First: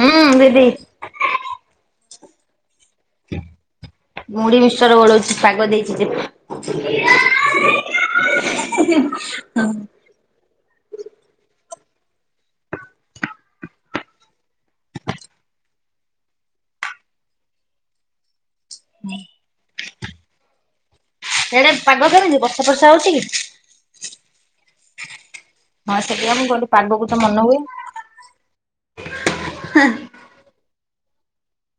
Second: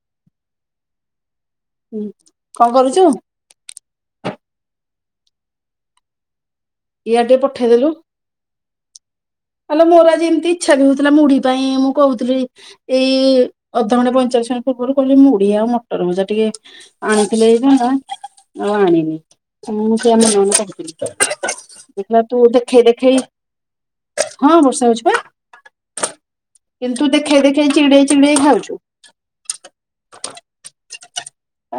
ହୁଁ ଦିଦି। ହୁଁ କଣ କରୁଛୁ? ମୁଢି ମିକ୍ସଚର ଗୋଳଉଛି ପାଗ ଦେଇଛି ଯେ ଇଆଡ଼େ ଟିକେ ପଠେଇଦେଲୁ। [unintelligible] ଆଲୋ ମୋର ଆଜି ଏମିତି ଇଚ୍ଛା ବି ହଉଥିଲା ମୁଢି ପାଇଁ ମୁଁ କହୁଥିଲି ଏଇ ଏଇ ଅଧଘଣ୍ଟେ ପଇଁଚାଳିଶ ମିନିଟ୍ ପୂର୍ବରୁ କହିଲି ମୁଢି ଆଉ ମଟର ଭଜା ଟିକେ ଆଣିଥିଲେ ହେଇଥାନ୍ତା। ଆଉ ଆଣିନି ମୁଁ ସେ ଆମ ନଣନ୍ଦ ଙ୍କୁ କହୁଥିଲି ସିଆଡେ ପାଗ ଦେଖିଲା କେମିତି ତୁ ବର୍ଷା ଦେଖେଇ ଫର୍ଷା ହଉଛି ଦେଖେଇ କି? ହଁ ବର୍ଷା ହେଉଛି ବା। ହଁ ସେଥିପାଇଁ ମୁଁ କହିଲି ପାଗକୁ କିନ୍ତୁ ତ ମନ ଦେଖେଇ ହୁଏ। ଦେଖେଇ ଚିଡେଇ ଚିଡେଇ ଖାଉଛୁ।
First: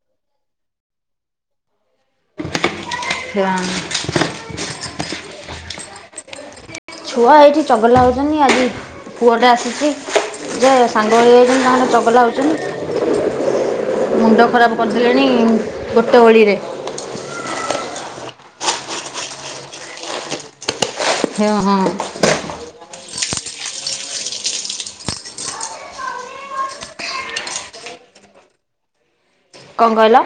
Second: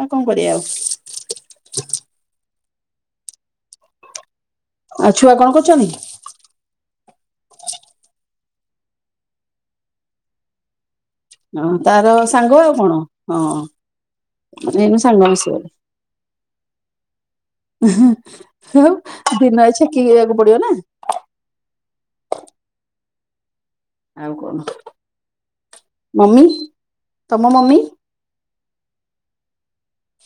ଆ କଣ କରିବା ଆଉ। [unintelligible] ଆଉ ଛୁଆ କଣ କରୁଛନ୍ତି? କିନାହିଁ ଆଜି ପୁଅ ଟା ଆସିଚି ଯେ ସାଙ୍ଗ ହୋଇଯାଇଛନ୍ତି ହଁ ତାଙ୍କର ତାର ଚଗଲା ସାଙ୍ଗ ଆଉ କଣ ହଁ ହେଉଛନ୍ତି। ମୁଣ୍ଡ ଖରାପ ଏଇନୁ କରିଦେଲେଣି ସାଙ୍ଗ ମିଶିଗଲେ ଗୋଟେ ଓଳିରେ। ଦିନ ହେଇଛି କିରେଇବାକୁ ପଡିବ ନା। ହ ହଁ। ଆଉ କଣ ମମି ତମ ମମି। କଣ କହିଲ?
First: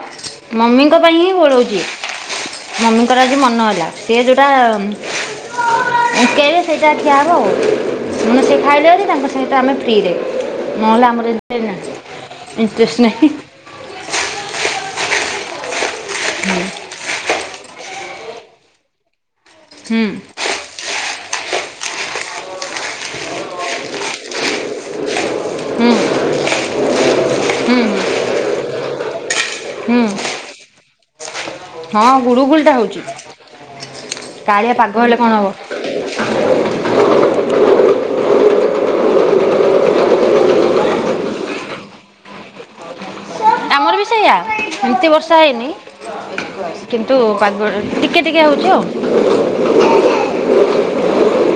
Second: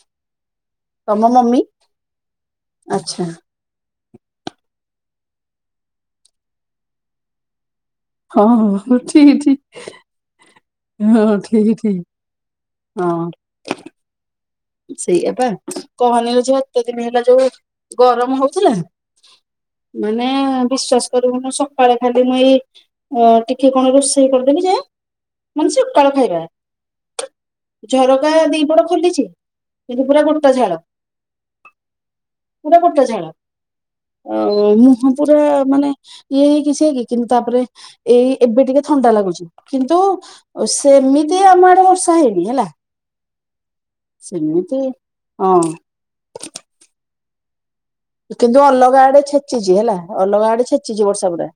ମମିଙ୍କ ପାଇଁ ତମ ହିଁ ମମି ଓଳୋଉଛି ମମିଙ୍କର ଆଚ୍ଛା। ଆଜି ମନ ହେଲା ସେ ଯୋଉଟା ସେଟାଖିଆହବ। କଣ ସେ ହଁ ଖାଇଲେନି ଠିକ ତାଙ୍କ ସହିତ ଠିକ ଆମେ ଫ୍ରିରେ ହଁ ଠିକ ଠିକ ଇଟ୍ରଷ୍ଟ ନାହିଁ। ସେଇଆପା। କହନି ଲୋ ଝିଅ ଏତେ ଦିନ ହେଲା ଯୋଉ ଗରମ ହଉଥିଲା। ହୁଁ ମାନେ ବିଶ୍ଵାସ ସକାଳେ ଖାଲି ମୁଁ ଏଇ ଅ ଟିକେ କଣ ରୋଷେଇ କରିଦେବି ଯେ ମନେ ହୁଁ ସକାଳ ଖାଇବା। ହୁଁ ଝରକା ଦିପଟ ଖୋଲିଛି। ହୁଁ କିନ୍ତୁ ପୁରା ଗୋଟା ଝାଳ। ହଁ ଗୁଳୁଗୁଳିଟା ପୁରା ହେଉଛି ଗୋଟା ଝାଳ ଅ କାଳିଆ ପାଗ ମୁହଁ ହେଲେ କ'ଣ ପୁରା ହେବ ମାନେ ଇଏ ହେଇକି ସେ ହେଇକି କିନ୍ତୁ ତାପରେ ଏଇ ଏବେ ଟିକେ ଥଣ୍ଡା ଲାଗୁଛି। କିନ୍ତୁ ସେମିତି ଆମ ଆଡେ ବର୍ଷା ହେଇନି ହେଲା। ସେଆ ସେମିତି ଏମିତି ବର୍ଷା ହଁ ହେଇନି କି? ତ ପାଗ ଟିକେ ଟିକେ କିନ୍ତୁ ହେଉଛି ଆଉ ହଁ। ଅଲଗା ଆଡେ ଛେଚିଛି ହେଲା ଅଲଗା ଆଡେ ଛେଚିଛି ବର୍ଷା ପୁରା।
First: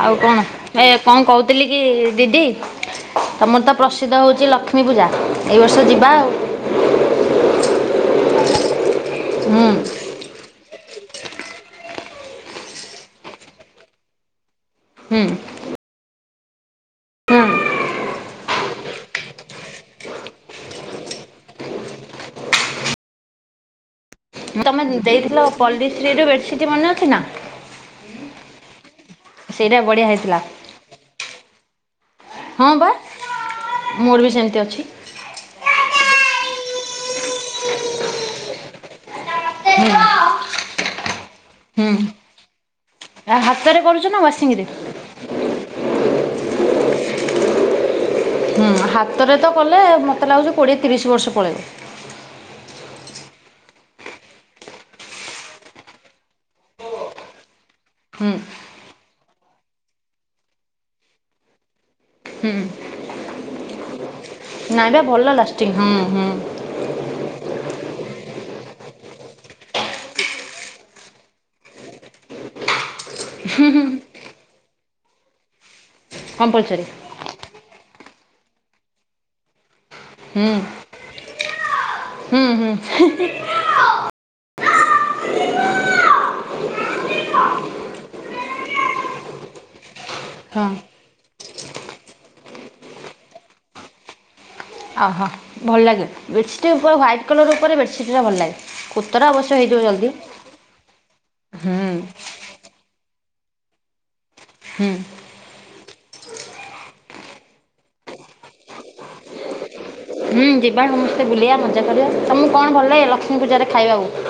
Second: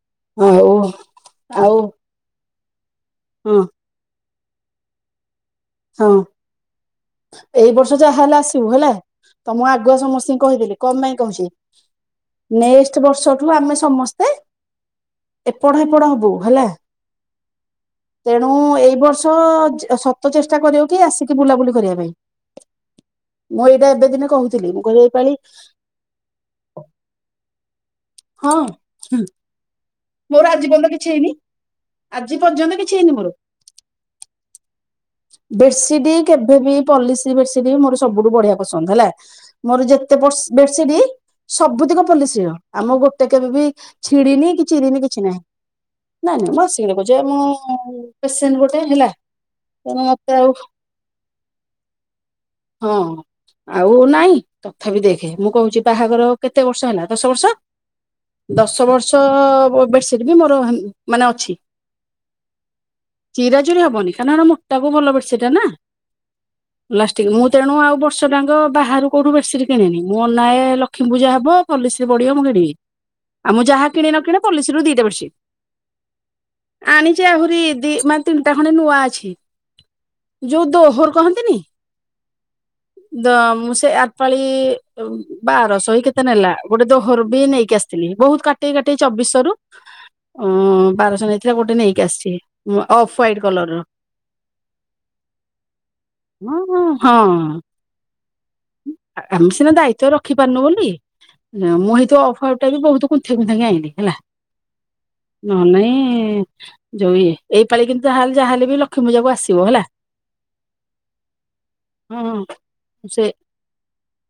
ଆଉ ଆଉ କଣ ଏ କଣ କହୁଥିଲି ଆଉ କି ଦିଦି? ହଁ ତମର ତ ପ୍ରସିଦ୍ଧ ହଉଛି ଛି ଲକ୍ଷ୍ମୀ ପୂଜା। ଏ ବର୍ଷ ହଁ ଯିବା ଆଉ। ଯିବୁ ହେଲା। ତ ମୁଁ ହୁଁ ଆଗୁଆ ସମସ୍ତଙ୍କୁ କହିଦେଲି। କମପାଇଁ କହୁଛି ନେକ୍ସଟ ବର୍ଷଠୁ ଆମେ ସମସ୍ତେ ହୁଁ ଏପଡ ହେପଡ ହବୁ ହେଲା ହୁଁ ତେଣୁ ଏଇ ବର୍ଷ ତ ଚେଷ୍ଟା କରିବ କି ଆସିକି ବୁଲାବୁଲି କରିବା ପାଇଁ ମୁଁ ଏଇଟା ଏବେ ଦିନେ କହୁଛି। ତମେ ଦେଇଥିଲ ପଲ୍ଲିଶ୍ରୀ ରୁ ବେଡସିଟ୍ ମନେ ଅଛିନା। ହଁ ହୁଁ। ମୋର ଆଜି ପର୍ଯ୍ୟନ୍ତ କିଛି ହେଇନି। ଆଜି ହଁ ପର୍ଯ୍ୟନ୍ତ ବା କିଛି ହେଇନି ମୋର। ମୋର ବି ସେମିତି ଅଛି କେବେ ବି ପଲିଶ୍ରି ବେଡସିଟ୍ ମୋର ସବୁଠୁ ବଢିଆ ପସନ୍ଦ ହେଲା। ମୋର ଯେତେ ବସ ବେଡସିଟ୍ ହୁଁ ସବୁତକ ପୋଲିଶିର ଆମ ଗୋଟେ ଆଉ କେବେ ବି ହାତରେ କରୁଛ ନା ଛିଡିନି କି ୱାସିଂରେ ଚ କିଛି ନାହିଁ ନାଇଁ ବସିକି। ଯେ ମୁଁ ପେସେଣ୍ଟ ଗୋଟେ ହୁଁ ହେଲା ହାତରେ ତ କଲେ ତେଣୁ ମତେ ଆଉ ଲାଗୁଛି କୋଡିଏ ତିରିଶ ବର୍ଷ ପଳେଇବ। ହଁ ଆଉ ନାଇଁ ତଥାପି ଦେଖେ ମୁଁ କହୁଛି ବାହାଘର କେତେ ବର୍ଷ ହେଲା ଦଶ ବର୍ଷ। ହୁଁ ଦଶ ବର୍ଷ। ଛଅ ଅ ବେଡସିଟ ବି ମୋର ମାନେ ଅଛି ହୁଁ ଚିରା ଚରି ହବନି। କାଁ ମୋଟାକୁ ନାଇଁ ବା ଭଲ ପଡ ସେଟ ନା ଲାଷ୍ଟିଂ ହୁଁ ହୁଁ ଲାଷ୍ଟିକ ମୁଁ ତେଣୁ ଆଉ ବର୍ଷ ଆଙ୍କ ବାହାରୁ କୋଉଠୁ ବେସିଟ କିଣି ମୋ ନାଁ ଲକ୍ଷ୍ମୀ ପୂଜା ହବଲି ପଢିବ ମୁଁ କିଣିବି ଆଉ ଯାହା। କିଣି ନ କିଣି ପୋଲିସରୁ ଦିଟା ପସି କମ୍ପଲସରୀ ଆଣିଛି ଆହୁରି ଦି ମାନେ ତିନିଟା ଖଣ୍ଡେ ନୂଆ ଅଛି। ହୁଁ ଯୋଉ ଦୋହୋର କହନ୍ତିନି। ହୁଁ ହୁଁ ଦ ମୁଁ ସେ ଏତପଳିି ବାର ଶହି କେତେ ନେଲା ଗୋଟେ ଦୋହର ବି ନେଇକି ଆସିଥିଲି ବହୁତ କା କଟେଇ କାଟ ଚବିଶରୁ ହଁ ବାରଶହ ନେଇଥିଲା ଗୋଟେ ନେଇକି ଆସିଛି ଅଫ ହାଇଟ କଲରର। ଆଜିହା ଭଲ ଲାଗେ ବେଡ଼ସିଟ୍ ଉପରେ ହଁ ହ୍ଵାଇଟ୍ କଲର୍ ଉପରେ ବେଡ଼ସିଟ୍ଟା ଭଲ ଲାଗେ କୁତଟା ଆମେ ଅବଶ୍ୟ ସିନା ହେଇଯିବ ଦାୟିତ୍ଵ ଜଲ୍ଦି ରଖିପାରୁନୁ ହୁ ଏ ବି ବହୁତ କୃତ ଠାଙ୍ଗ ଆଇିଲି ହେଲା ହୁଁ ନହେଲେ ନାଇଁ ଯୋଉ ଇଏ ସବୁ ଯାହାହେଲେ ବି ଲକ୍ଷ୍ମୀ ପୂଜାକୁ ଆସିବ ହେଲା। ହୁଁ ଯିବା ସମସ୍ତେ ବୁଲିବା ମଜା କରିବା ହଁ ତମଁ କଣ ଭଲ ସେ ଲକ୍ଷ୍ମୀ ପୂଜାରେ ଖାଇବାକୁ?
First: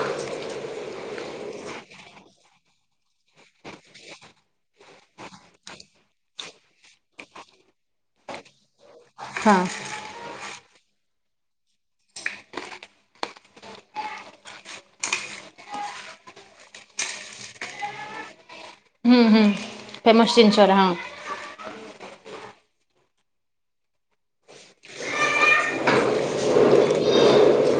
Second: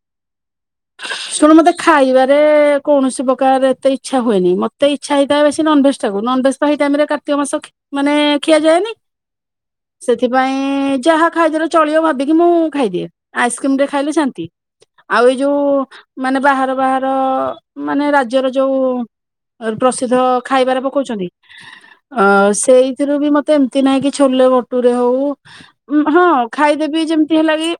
ଶୁଣ ମତେ ଖାଇବାରେ କୌଣସି ପ୍ରକାର ଏତେ ଇଚ୍ଛା ହୁଏନି ମତେ ଇଛା ହେଇଥାଏ ବେଶି ନନଭେଜ୍ ଟାକୁ ନନଭେଜ ହେଇ ଟାଇମ ରେ କାର୍ତ୍ତିକ ମାସ ହେଁ ମାନେ ଖିଆ ଯାଏନି। ହଁ। ସେଥିପାଇଁ ଯାହା ଖାଇ ଦେଲେ ଚଳିବ ଭାବିକି ମୁଁ ଖାଇଦିଏ ଆଇସ୍କ୍ରିମ ରେ ଖାଇଲେ ଶାନ୍ତି ଆଉ ଏଇ ଯୋଉ ମାନେ ବାହାର ବାହାର ମାନେ ରାଜ୍ୟର ଯୋଉ ହୁଁ ହୁଁ ପ୍ରସିଦ୍ଧ ଫେମସ୍ ଜିନିଷଟା ଖାଇବାର ହଁ ପକଉଛନ୍ତି। ଅ ସେଇଥିରୁ ବି ମତେ ଏମିତି ନାହିଁ କି ଛୋଲେ ଭଟୁରେ ହଉ ହଁ ଖାଇଦେବି ଯେମତି ହେଲା କି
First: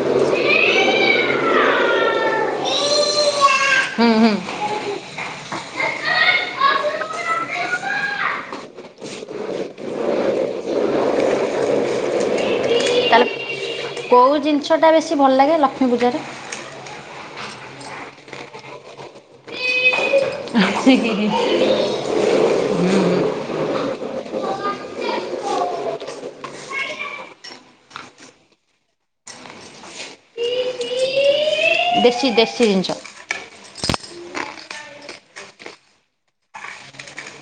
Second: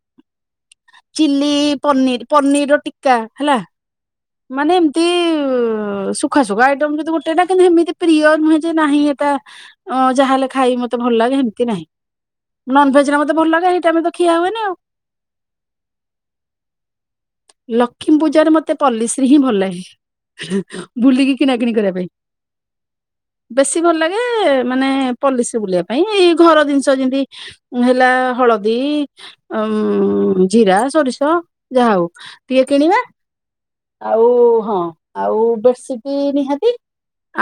ଚିଲ୍ଲି ପନିିର ପନିର ର ଟିକା ହେଲା ହୁଁ ହୁଁ ମାନେ ଏମିତି ଶ ସୁଖା ସୁୁଖା ଆଇଟ ଯ ଗୋଟେଟା କିନ୍ତ ସେମିତି ପ୍ରିୟ ନୁହେଁ ଯେ ନାହିଁ ଏଟା ଯାହା ହେଲେ ଖାଇ ମତେ ଭଲ ଲାଗେ ସେମିତି ନାହିଁ ନନଭେଜ ମତେ ଭଲ ଲାଗେ ଆମେ ତ ଖିଆ କେଉଁ ହୁଏନି ଆଉ। ଜିନିଷଟା ବେଶୀ ଭଲ ଲାଗେ ଲକ୍ଷ୍ମୀ ପୂଜାରେ? ଲକ୍ଷ୍ମୀ ପୂଜାରେ ମତେ ପଲ୍ଲିଶ୍ରୀ ହିଁ ଭଲ ଲାଗେ। ହିଁ ହିଁ। ବେଶି ଭଲ ଲାଗେ ମାନେ ପଲିସ ବୁଲିବା ପାଇଁ ଏଇ ଘର ଜିନିଷ ଯେମିତି ହେଲା ହଳଦୀ ଉ ଜିରା ସୋରିଷ ଯାହା ହଉ। ଦେଶି ଟିକେ ଦେଶି କିଣିବା ଜିନିଷ। ଆଉ ହଁ ଆଉ ବେଡସିଟି ବି ନିହାତି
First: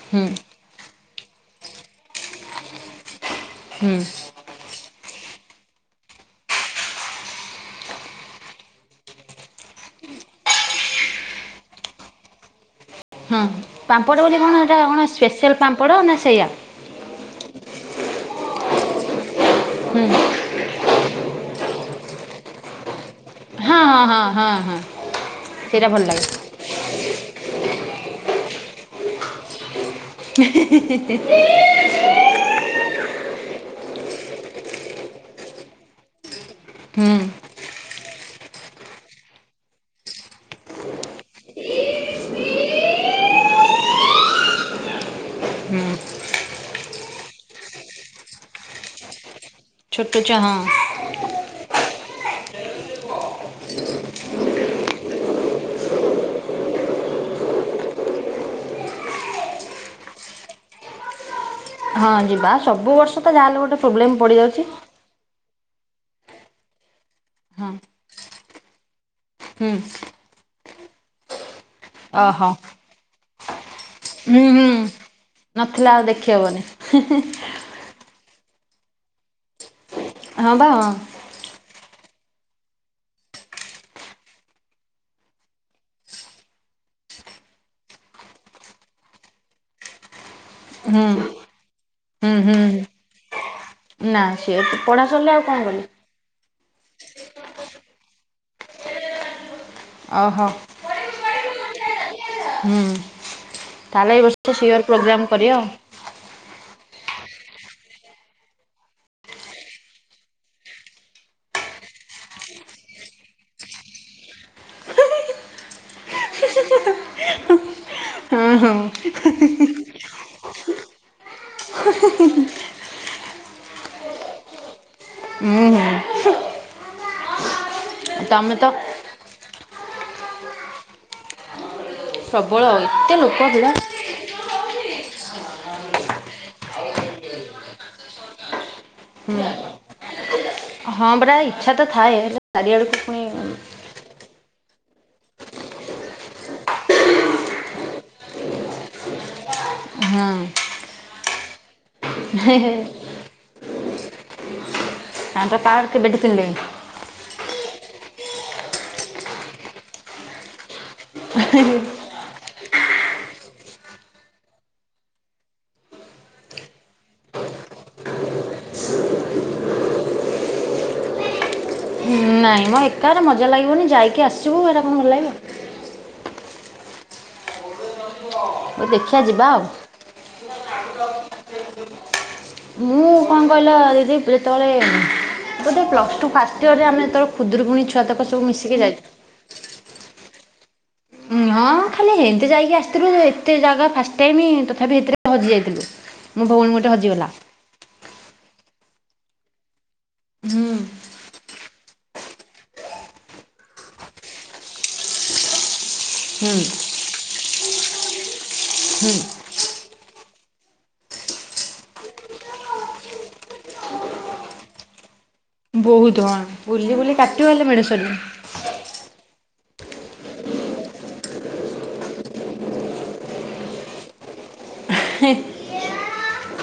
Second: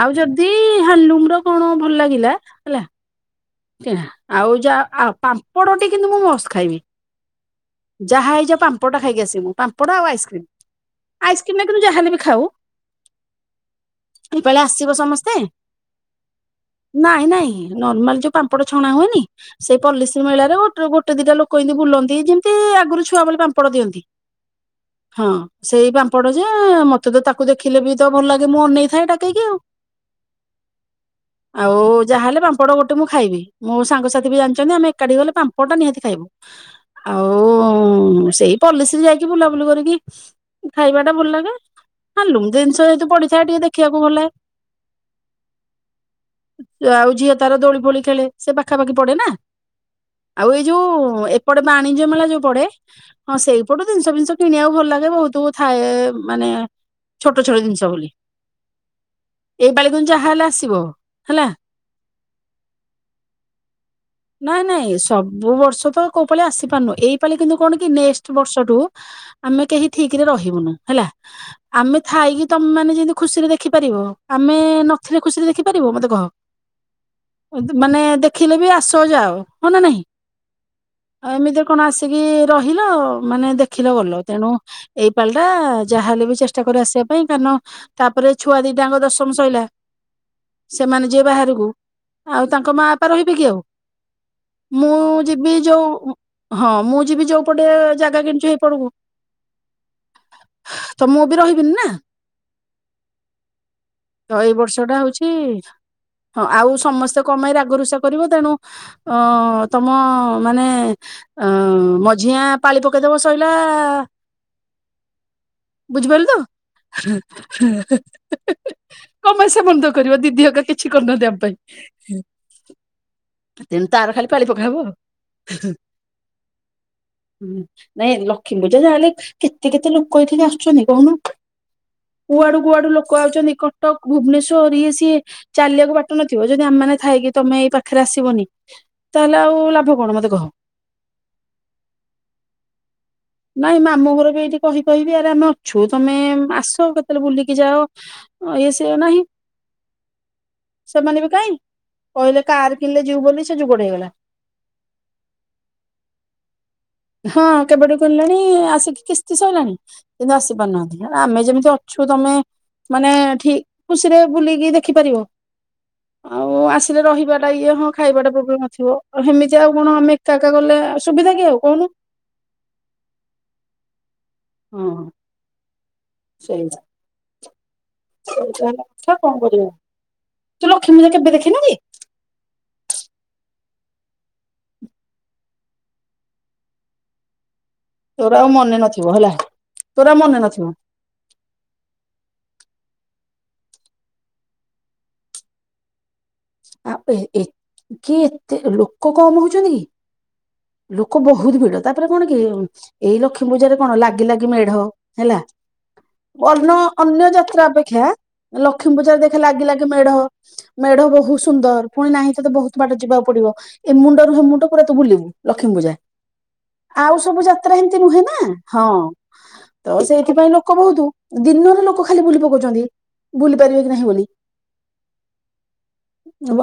ଆଉ ହୁଁ ଯଦି ହ୍ୟାଣ୍ଡ ଲୁମ୍ ର କଣ ଭଲ ଲାଗିଲା ହେଲା। ହୁଁ ଆଉ ଯା ଆଉ ପାମ୍ପଡଟି କିନ୍ତୁ ମୁଁ ମସ୍ତ ଖାଇବି। ଯାହା ହେଇଯାଉ ପାମ୍ପଡଟା ଖାଇକି ଆସିବି ପାମ୍ପଡ ଆଉ ଆଇସ୍କ୍ରିମ୍ ଆଇସ୍କ୍ରିମ ଟା କିନ୍ତୁ ଯାହାହେଲେ ବି ଖାଉ। ହଁ। ପାମ୍ପଡ଼ ବୋଲି ଏପାଳି କଣ ଏଇଟା ଆସିବ କଣ ସମସ୍ତେ ସ୍ପେଶାଲ୍ ପାମ୍ପଡ଼ ନା ସେଇଆ। ନାଇଁ ନାଇଁ ନର୍ମାଲ ଯୋଉ ପାମ୍ପଡ ଛଣା ହୁଏନି। ସେଇ ହୁଁ। ପଲିଶ୍ରୀ ମେଳାରେ ଗୋ ଗୋଟେ ଦିଟା ଲୋ ଲୋକ ଏମତି ବୁଲନ୍ତି ଯେମ ସେତେ ଆଗରୁ ଛୁଆବେଳେ ପାମ୍ପଡ ହଁ ଦିଅନ୍ତି। ହଁ ହଁ ହଁ ହଁ ହଁ ସେଇଟା ସେଇ ଭଲ ଲାଗେ ପାମ୍ପଡ ଯେ ମ ତ ତ ତାକୁ ଦେଖିଲେ ବି ତ ଭଲ ଲାଗେ ମୁଁ ଅନେଇଥାଏ ଡାକେଇକି ଆଉ। ଆଉ ଯାହାହେଲେ ପାମ୍ପଡ ଗୋଟେ ମୁଁ ଖାଇବି। ମୋ ସାଙ୍ଗସାଥି ବି ଜାଣିଛନ୍ତି ଆମେ ଏକାଠି ଗଲେ ପାମ୍ପଡ଼ ଟା ନିହାତି ଖାଇବୁ। ହୁଁ। ଉଁ ସେଇ ପଲିସିରେ ଯାଇକି ବୁଲାବୁଲି କରିକି ଖାଇବା ଟା ଭଲ ଲାଗେ ହାଲୁମ ଜିନିଷ ତୁ ୟୁ ଟିକେ ଦେଖିବାକୁ ଭଲ ଲାଗେ ହୁଁ। ଆଉ ଝିଅ ତାର ଦୋଳି ଫୋଳି ଖେଳେ ସେ ପାଖାପାଖି ପଡେ ନା। ଛୋଟ ଛୁଆ ଆଉ ହଁ ଏଇ ଯୋଉ ଏପଟେ ବାଣିଜ୍ୟ ମେଳା ଯୋଉ ପଡେ ହଁ ୟ ଜିନିଷ ଫିନିଷ କିଣିବାକୁ ଭଲ ଲାଗେ ବହୁତ ଥାଏ ମାନେ ଛୋଟ ଛୋଟ ଜିନିଷ ବୋଲି ଏଇ ପାଳି ତମେ ଯାହା ହେଲେ ଆସିବ ହେଲା। ହଁ ଯିବା ସବୁ ବର୍ଷ ତ ଯାହାହେଲେ ଗୋଟେ। ପ୍ରୋବ୍ଲେମ ପଡି ଯାଉଛି। ଯୋଉ ବର୍ଷ ତ କୋଉ ପାାଲି ଆସିପାରୁନୁ ଏଇପାଲି କିନ୍ତୁ ହଁ କଣ କି ନେକ୍ସଟ୍ ବର୍ଷଠୁ ଆମେ ହୁଁ କେହି ଠିକ ରେ ରହିବୁନୁ ହେଲା। ଆମେ ଥାଇକି ଓହୋ ତମ ମାନେ ଯଦି। ଖୁସିରେ ଦେଖୁ ଖିପାରିବ ହୁଁ ଆମେ ହୁଁ। ନଥିଲେ ଖୁସିରେ ଦେଖିପାରିବ ନଥିଲା ଆଉ ମତେ କହ ଦେଖିହବନି ଏମିତି ମାନେ ଦେ ଦେଖିଲେ ବି ଆସ ଯାଅ ହଁ ନା ନାହିଁ। ହଁ ବା ହଁ। ଆଉ ଏମିତିରେ କଣ ଆସ ଆସିକି ରହିଲ ମାନେ ଦେଖିଲ ଗଲ ତେଣୁ ଏଇ ପାଳି ଟା ଯାହାହେଲେ ବି ଚେଷ୍ଟା କର ଆସିବା ପାଇଁ କାରଣ ତାପରେ ଛୁଆ ଦିଟାଙ୍କ ଦଶମ ସଇଲା। ସେମାନେ ହୁଁ ଯିବେ ବାହାରକୁ ହୁଁ ଆଉ ହୁଁ ତାଙ୍କ ମା ବାପା ର କି ଆଉ। ନା ସିଏ ତ ପଢା ମୁଁ ସରିଲେ ଆଉ ଯିବି କଣ କରିବି। ଯୋଉ ହଁ ମୁଁ ଯିବି ଯୋଉପଟେ ଜାଗା କିଣିଛୁ ହେଇପଟକୁ। ଓହୋ ତ ମୁଁ ବି ରହିବିନି ନା ହୁଁ ତାହେଲେ ତ ଏଇ ସିଓର ବର୍ଷ ଟା ପ୍ରୋଗ୍ରାମ ହଉଛି କରିବା ଆଉ। ହଁ ଆଉ ସମ ସେ ଙ୍କ ପାଇଁ ରାଗରୁଷା କରିବ ତେଣୁ। ଅଁ ତମ ମାନେ ଅ ମଝିଆ ପାଳି ପକେଇଦବ ସଇଲା ବୁଝିପାରିଲ ତ। ହୁଁ କମାସା ବନ୍ଦ କରିବ ଦି ଦିଅଗା କିଛି କରିୁନାହାନ୍ତି ଆମ ପାଇଁ। ତାର ଖାଲି ପାଳି ପକାହବା ହଁ। ହୁଁ ନାଇଁ ତମେ ଲକ୍ଷ୍ମୀ ତ ପୂଜା ଯାହା ହେଲେ କେତେ। କେତେ କେତେ ଲୋକ ଏଇଠିକି ଆସୁଛନ୍ତି କହୁନ? କୁଆଡୁ ପ୍ରବଳ କୁଆଡୁ ଲୋକ ଏତେ ଆଉଛନ୍ତି ଭିଡ଼। କଟକ ଭୁବନେଶ୍ୱର ଇଏ ସିଏ। ଚାଲିବାକୁ ବାଟୁ ନଥିବ ଯଦି ଆମେମାନେ ଥାଇକି ତମେ ଏଇ ପାଖରେ ଆସ୍ ଯିବନି। ହଁ ହଁ ପରା ଇଚ୍ଛା ତ ଥାଏ ହେଲେ ଚାରି ଆଡକୁ ପୁଣି ନାଇଁ ମାମୁଁ ଘର ବି ଏଇଠି କହି କହିବି ଆରେ ଆମେ ଅଛୁ ତମେ ଆସ କେତେବେଳେ ବୁଲିକି ଯାଅ ଇଏ ସେ ନାହିଁ ହଁ ସେମାନେ ବି କାହିଁ। କହିଲେ କାର୍ ହେଲେ ଯିବୁ ବୋଲି ସେ ଯୁଗଟେ ହେଇଗଲା। [inaudible] ତାଙ୍କର କାର୍ କେବେ ଠୁ କିଣିଲେଣି। ହଁ କେବେଠୁ କିଣିଲେଣି ଆସିକି କିସ୍ତି ସୋଇଲାଣି କିନ୍ତୁ ଆସି ପାରୁନାହାନ୍ତି। ଆମେ ଯେମିତି ଅଛୁ ତମେ। ମାନେ ଠିକ ଖୁସିରେ ବୁଲିକି ଦେଖିପାରିବ ଆଉ ଆସିଲେ ରହିବା ଟା ଇଏ ହଁ ଖାଇବାଟା ପ୍ରୋବ୍ଲେମ ନଥିବ ସେମିତି ଆଉ କଣ ଆମେ ଏକା ଏକ ଗଲେ ସୁବିଧା କି ଆଉ? କହୁନୁ। ନାଇଁ ମୋ ଏକାରେ ମଜା ଲାଗିବନି ଯାଇକି ଆସ ଯିବୁ ଏଇଟା କଣ ହଁ। ଭଲ ଲାଗିବ। ସେଇଆ। [unintelligible] ହଉ ଦେଖିବା କଣ ଯିବା ଆଉ। କରିବୁ ତୁ ଲକ୍ଷ୍ମୀ ପୂଜା କେବେ ଦେଖିନୁ କି? ମୁଁ କଣ କହିଲ ଦିଦି ଯେତେବେଳେ, ପ୍ଲସ୍ ଟୁ ଫାଷ୍ଟ ୟେର୍ ରେ ଆମେ ଯେତେବେଳେ ଖୁଦୁରୁକୁ ତୋର ଆଉ ମନେ ନଥିବ ହେଲା। ତୋରା ଆଉ ମନେ ନଥିବ। ଉଁ ହଁ ଖାଲି ହେମିତି ଯାଇକି ଆସିଥିଲୁ ଏତେ ଜାଗା ଫାଷ୍ଟ ଟାଇମ ତଥାପି ଭିତରେ ଆମେ ହଜି ଯାଇଥିଲୁ। ମୋ ଭଉଣୀ ଗୋଟେ ଆପେ ହଜିଗଲା। ଏ କିଏ? ଏତେ ଲୋକ କମ ହଉଛନ୍ତି ହୁଁ। କି ଲୋକ ବହୁତ ଭିଡ ତାପରେ କଣ କି ଏଇ ଲକ୍ଷ୍ମୀ ପୂଜରେ କଣ ଲାଗି ଲାଗି ମେଢ ହେଲା। ହୁଁ ଅନ୍ୟ ଅନ୍ୟ ଜାତି। ଯା ଅପେକ୍ଷା ଲକ୍ଷ୍ମୀ ହୁଁ ପୂଜାରେ ଦେଖେ ଲାଗି ଲାଗି ମେଢ ମେଢ଼ ବହୁତ ସୁନ୍ଦର ପୁଣି ନାହିଁ ତୋତେ ବହୁତ ବାଟ ଯିବାକୁ ପଡିବ ଏ ମୁଣ୍ଡରୁ ସେ ମୁୁଣ୍ଡ ପୁରା ତୁ ବୁଲିବୁ। ଲକ୍ଷ୍ମୀ ପୂଜା ବହୁତ ହଁ ବୁଲି ବୁଲି ଆଉ ସବୁ କାଟିବ ହେଲେ ଯାତ୍ରା ମେଢ ଏମିତି ସରିବନି। ନୁହେଁ ନା ହଁ। ତ ସେଇଥିପାଇଁ ଲୋକ ବହୁତ ଦିନରେ ଲୋକ ଖାଲି ବୁଲି ପକଉଛନ୍ତି ବୁଲି ପାରିବେ କି ନାହିଁ ବୋଲି। ହଁ।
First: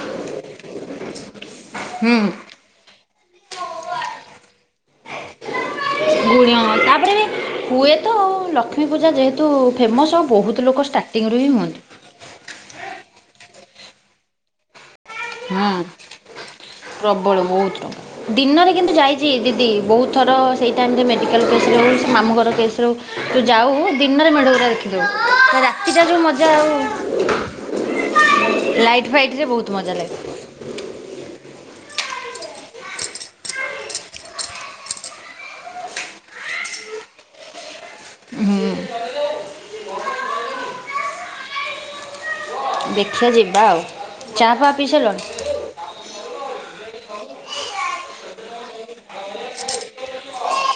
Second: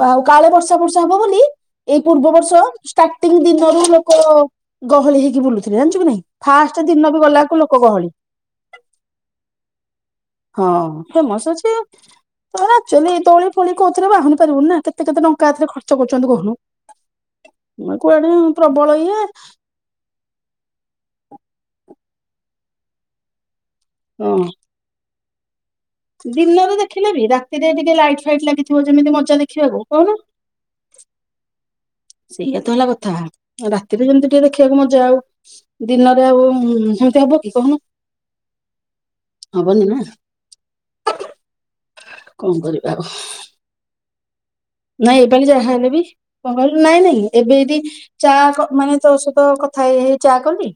ଆଉ କାଳେ ବର୍ଷା ବର୍ଷା ହବ ବୋଲି। ଏଇ ହୁଁ ପୂର୍ବ ବର୍ଷ। ଷ୍ଟାର୍ଟିଂ ଦିନରୁ ଲୋକ ଗହଳି ହେଇକି ବୁଲୁଥିଲେ ଜାଣିଛୁ କି ନାଇଁ ଗୁଣି ହଁ ଫାଷ୍ଟ ତାପରେ ଦିନ ବି ଗଲାକୁ ଲୋକ ହୁଏ ତ ଗହଳି। ଲକ୍ଷ୍ମୀ ପୂଜା ଯେହେତୁ ଫେମସ୍ ଆଉ ବହୁତ ହଁ ଲୋକ ଷ୍ଟାର୍ଟିଂରୁ ହିଁ ହୁଅନ୍ତି। ଚ ଏ ତଳି ଫୋଳି କହୁଥିଲେ ବା କର ନା କେ ହୁଁ ପ୍ରବଳ ବହୁତ ଟଙ୍କା କୁଆଡେ ଦିନରେ ପ୍ରବଳ କିନ୍ତୁ ଇଏ ଯାଇଛି ଦିଦି ବହୁତ ଥର ସେଇଟାଇମ ମେଡିକାଲ କେସ ମାମୁ ଘର କେସ ରେ ହୁ ଯାଉ ଦିନରେ ହଁ ମେଢୁରେ ରଖିଦେଉ। ହେଲା। ଦିନରେ ଦେଖିଲେ ବି ରାତିରେ ଟିକେ ଲାଇଟ୍ ଫାଇଟ୍ ଲାଗିଥିବ ଲାଇଟ୍ ଯେମିତି ମଜା ଫାଇଟ୍ରେ ବହୁତ ଦେଖିବାକୁ ମଜା ଲାଗେ କହିନୁ ସେଇଆା ତ ହେଲା କଥା ରାତିରେ ଯେମିତି ଟିକେ ଦେଖିବାକୁ ମଜା ଆଉ ଦିନରେ ଆଉ ସେମିତି ହବ କି କହୁନ ହୁଁ। ହବନି ନା। କଣ କରିବା ଆଉ ଦେଖିବା ଯିବା ଆଉ ଚା ଫା ପିଇ ନାଇଁ ସାରିଲଣି? ଏଇ ପାଳି ଯାହା ହେଲେ ବି ନାଇଁ ନାଇଁ ଏବେଦି ଚା ମାନେ ତୋ ସହିତ କଥା ହେଇ ଚା କଲି।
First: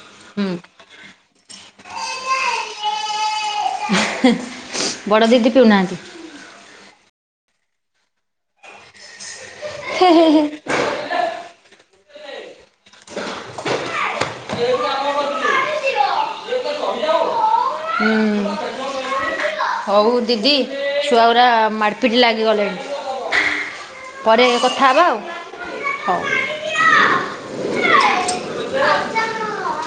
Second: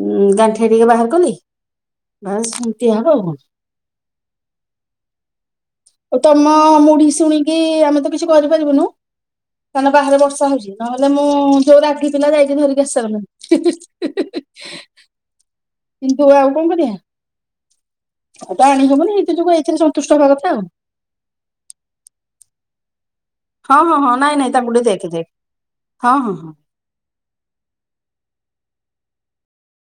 ଉଁ ହୁଁ। ଗାଣ୍ଠିଆ ଟିକେ ବାହାର କଲି। ବସ୍ ଏମିତିଆ ହବ ଆଉ କଣ। ବଡ଼ ଦିଦି ପିଉନାହାନ୍ତି? ଓ ତମ ମୁଡି ଶୁଣି କି ଆମେ ତ କିଛି କରିପାରିବୁନୁ ତମ ବାହାରେ ବର୍ଷା ହୋଉଚି ନହ ହେଲେ ମୁଁ ଯୋଉ ରାଗି ପିଲା ଯାଇଚି ଧରିକି ଆସାରନ୍ତେଣି କିନ୍ତୁ ଆଉ କଣ କରବା। ଆଉ ତ ଆଣି ହବନି ଏଥିଯୋଗୁ ଆ ହୋଉ ଦିଦି ଛୁଆଗୁରା ମାଡ଼ପିଟି ଲାଗିଗଲେଣି। ହଁ ହଁ ହଁ ନାଇଁ ପରେ ନାଇଁ ତାଙ୍କୁ ଟିକେ କଥା ହେବା ଦେଖେ ଆଉ ଦେଖେ ହଁ ହଉ। ହଁ ହଁ।